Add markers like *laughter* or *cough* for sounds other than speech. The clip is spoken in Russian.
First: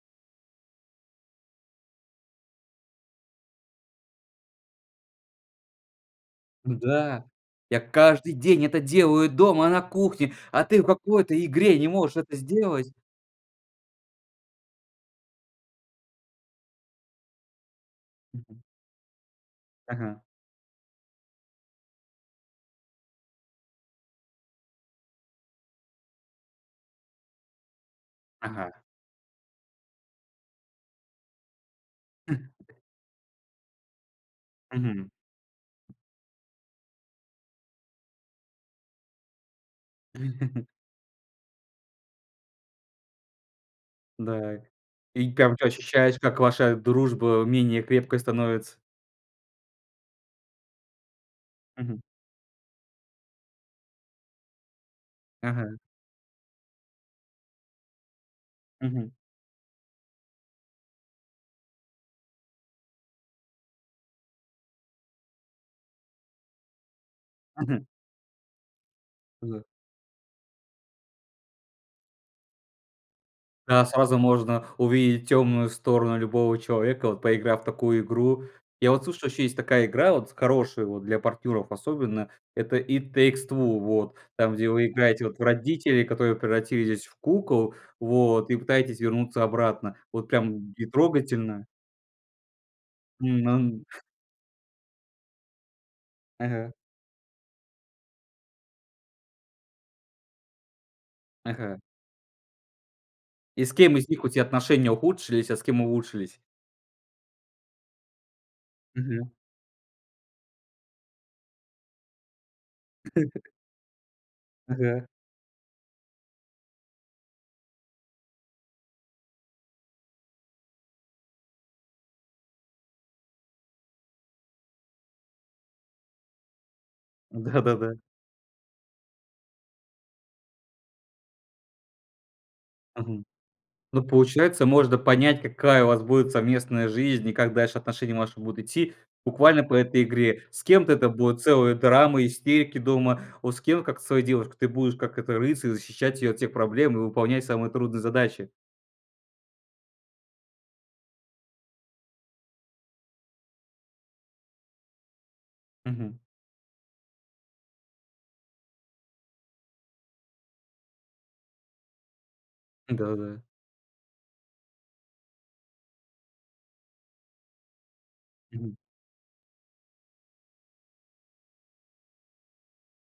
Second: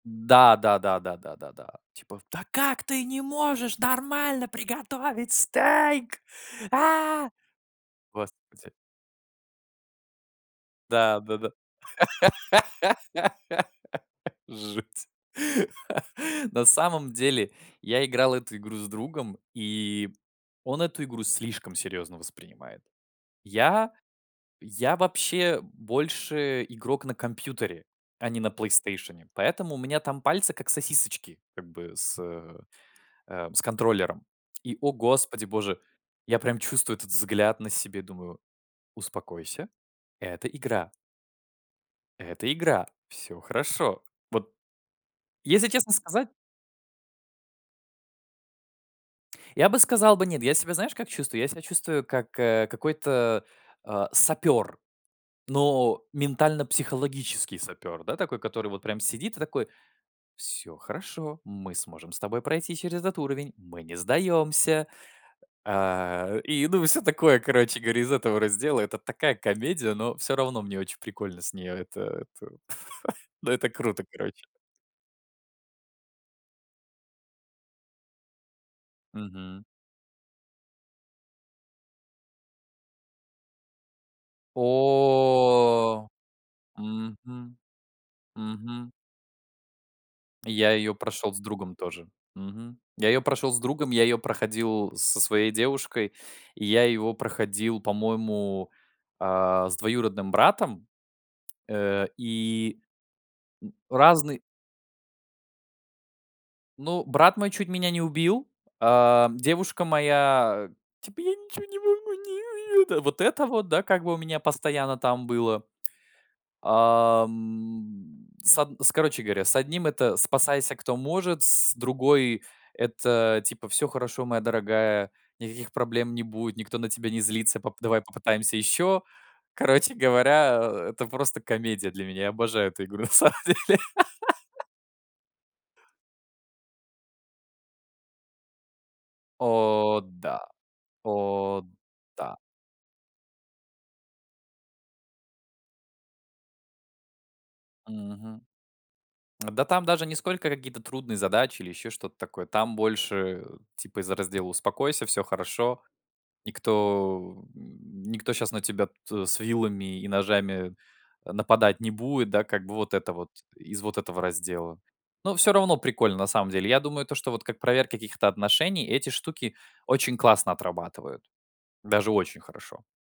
Да да да да да да да! Типа: "Да как ты не можешь нормально приготовить стейк, М-да! а!" Я каждый день Господи. это делаю дома на кухне, а ты в Да, какой-то да-да. игре не можешь это сделать! *laughs* Жуть. На самом деле я играл эту Мгм. игру с другом, и Ага. он эту игру слишком серьезно воспринимает. Я я вообще больше игрок на компьютере, а не на Ага. "Плейстейшене". Поэтому у меня там пальцы как сосисочки, как бы с э, *chuckles* э, с контроллером. И о Мгм. господи боже, я прям чувствую этот взгляд на себе, думаю: "Успокойся, это *laughs* игра". "Это игра! Всё хорошо!" Вот, Дак, и прям ты если честно ощущаешь, сказать как ваша дружба менее крепкой становится? Я бы сказал бы: "Нет". Я себя знаешь как чувствую? Я себя Мгм. чувствую как, э, какой-то, а, сапер. Ага. Но ментально-психологический сапер, да, такой, который вот прям Мгм. сидит и такой: "Всё хорошо, мы сможем с тобой пройти через этот уровень. Мы не сдаемся". Э, и, ну, всё такое, короче Мгм. говоря, из этого раздела. Это такая Да. комедия, но всё равно мне очень прикольно с нее. Это это *chuckles* ну, это Да, круто, сразу короче! можно увидеть темную сторону любого человека, вот поиграв в такую игру. Я вот слышал, еще есть Мгм. такая игра вот с хорошей, вот для партнеров особенно. Это "It Takes Two", вот. Там, где вы играете вот в родителей, О! которые превратились в Мгм кукол, вот. И мгм. пытаетесь вернуться обратно. Вот прям, И я м, и её прошел с трогательно. другом тоже. Мгм. Я ее прошел с другом, *unintelligible* я ее проходил со своей девушкой и Ага. я его проходил по-моему, а, с двоюродным братом, Ага. э, и И с кем из них у разный тебя отношения ухудшились, а с кем улучшились? Ну, брат мой чуть меня не убил. Мгм. Ам, девушка моя типа: "Я ничё не могу, не у это". Вот это *chuckles* вот, да, как бы у меня постоянно Ага! там было. Ам, с од с короче говоря: с одним это "спасайся кто может". С другой это типа: "Всё хорошо, моя дорогая! Никаких проблем не будет, никто на тебя не злится. Поп Да-да-да! давай попытаемся еще". Короче говоря, э, это просто комедия для меня. Я обожаю эту игру на Мгм. самом деле! Ну, *laughs* получается, можно понять, какая у вас будет совместная жизнь и как дальше отношения ваши будут идти буквально по О этой игре. да! С кем-то это будет О целая драма, да! истерики дома. О с кем, как со своей девушкой, ты будешь, как этот рыцарь, защищать ее от всех проблем и выполнять самые трудные Мгм. задачи! Да там даже не сколько какие-то трудные задачи или еще что-то такое, там больше, э, типа из раздела: "Успокойся, все хорошо". Мгм. Никто, м, никто щас на тебя тут, э, с вилами и ножами нападать не будет. Да, как бы, вот это вот. Да-да. Из вот этого раздела. Но все равно прикольно на самом деле. Я думаю, то, что вот как проверка каких-то Мгм. отношений- эти штуки очень классно отрабатывают! Даже очень хорошо!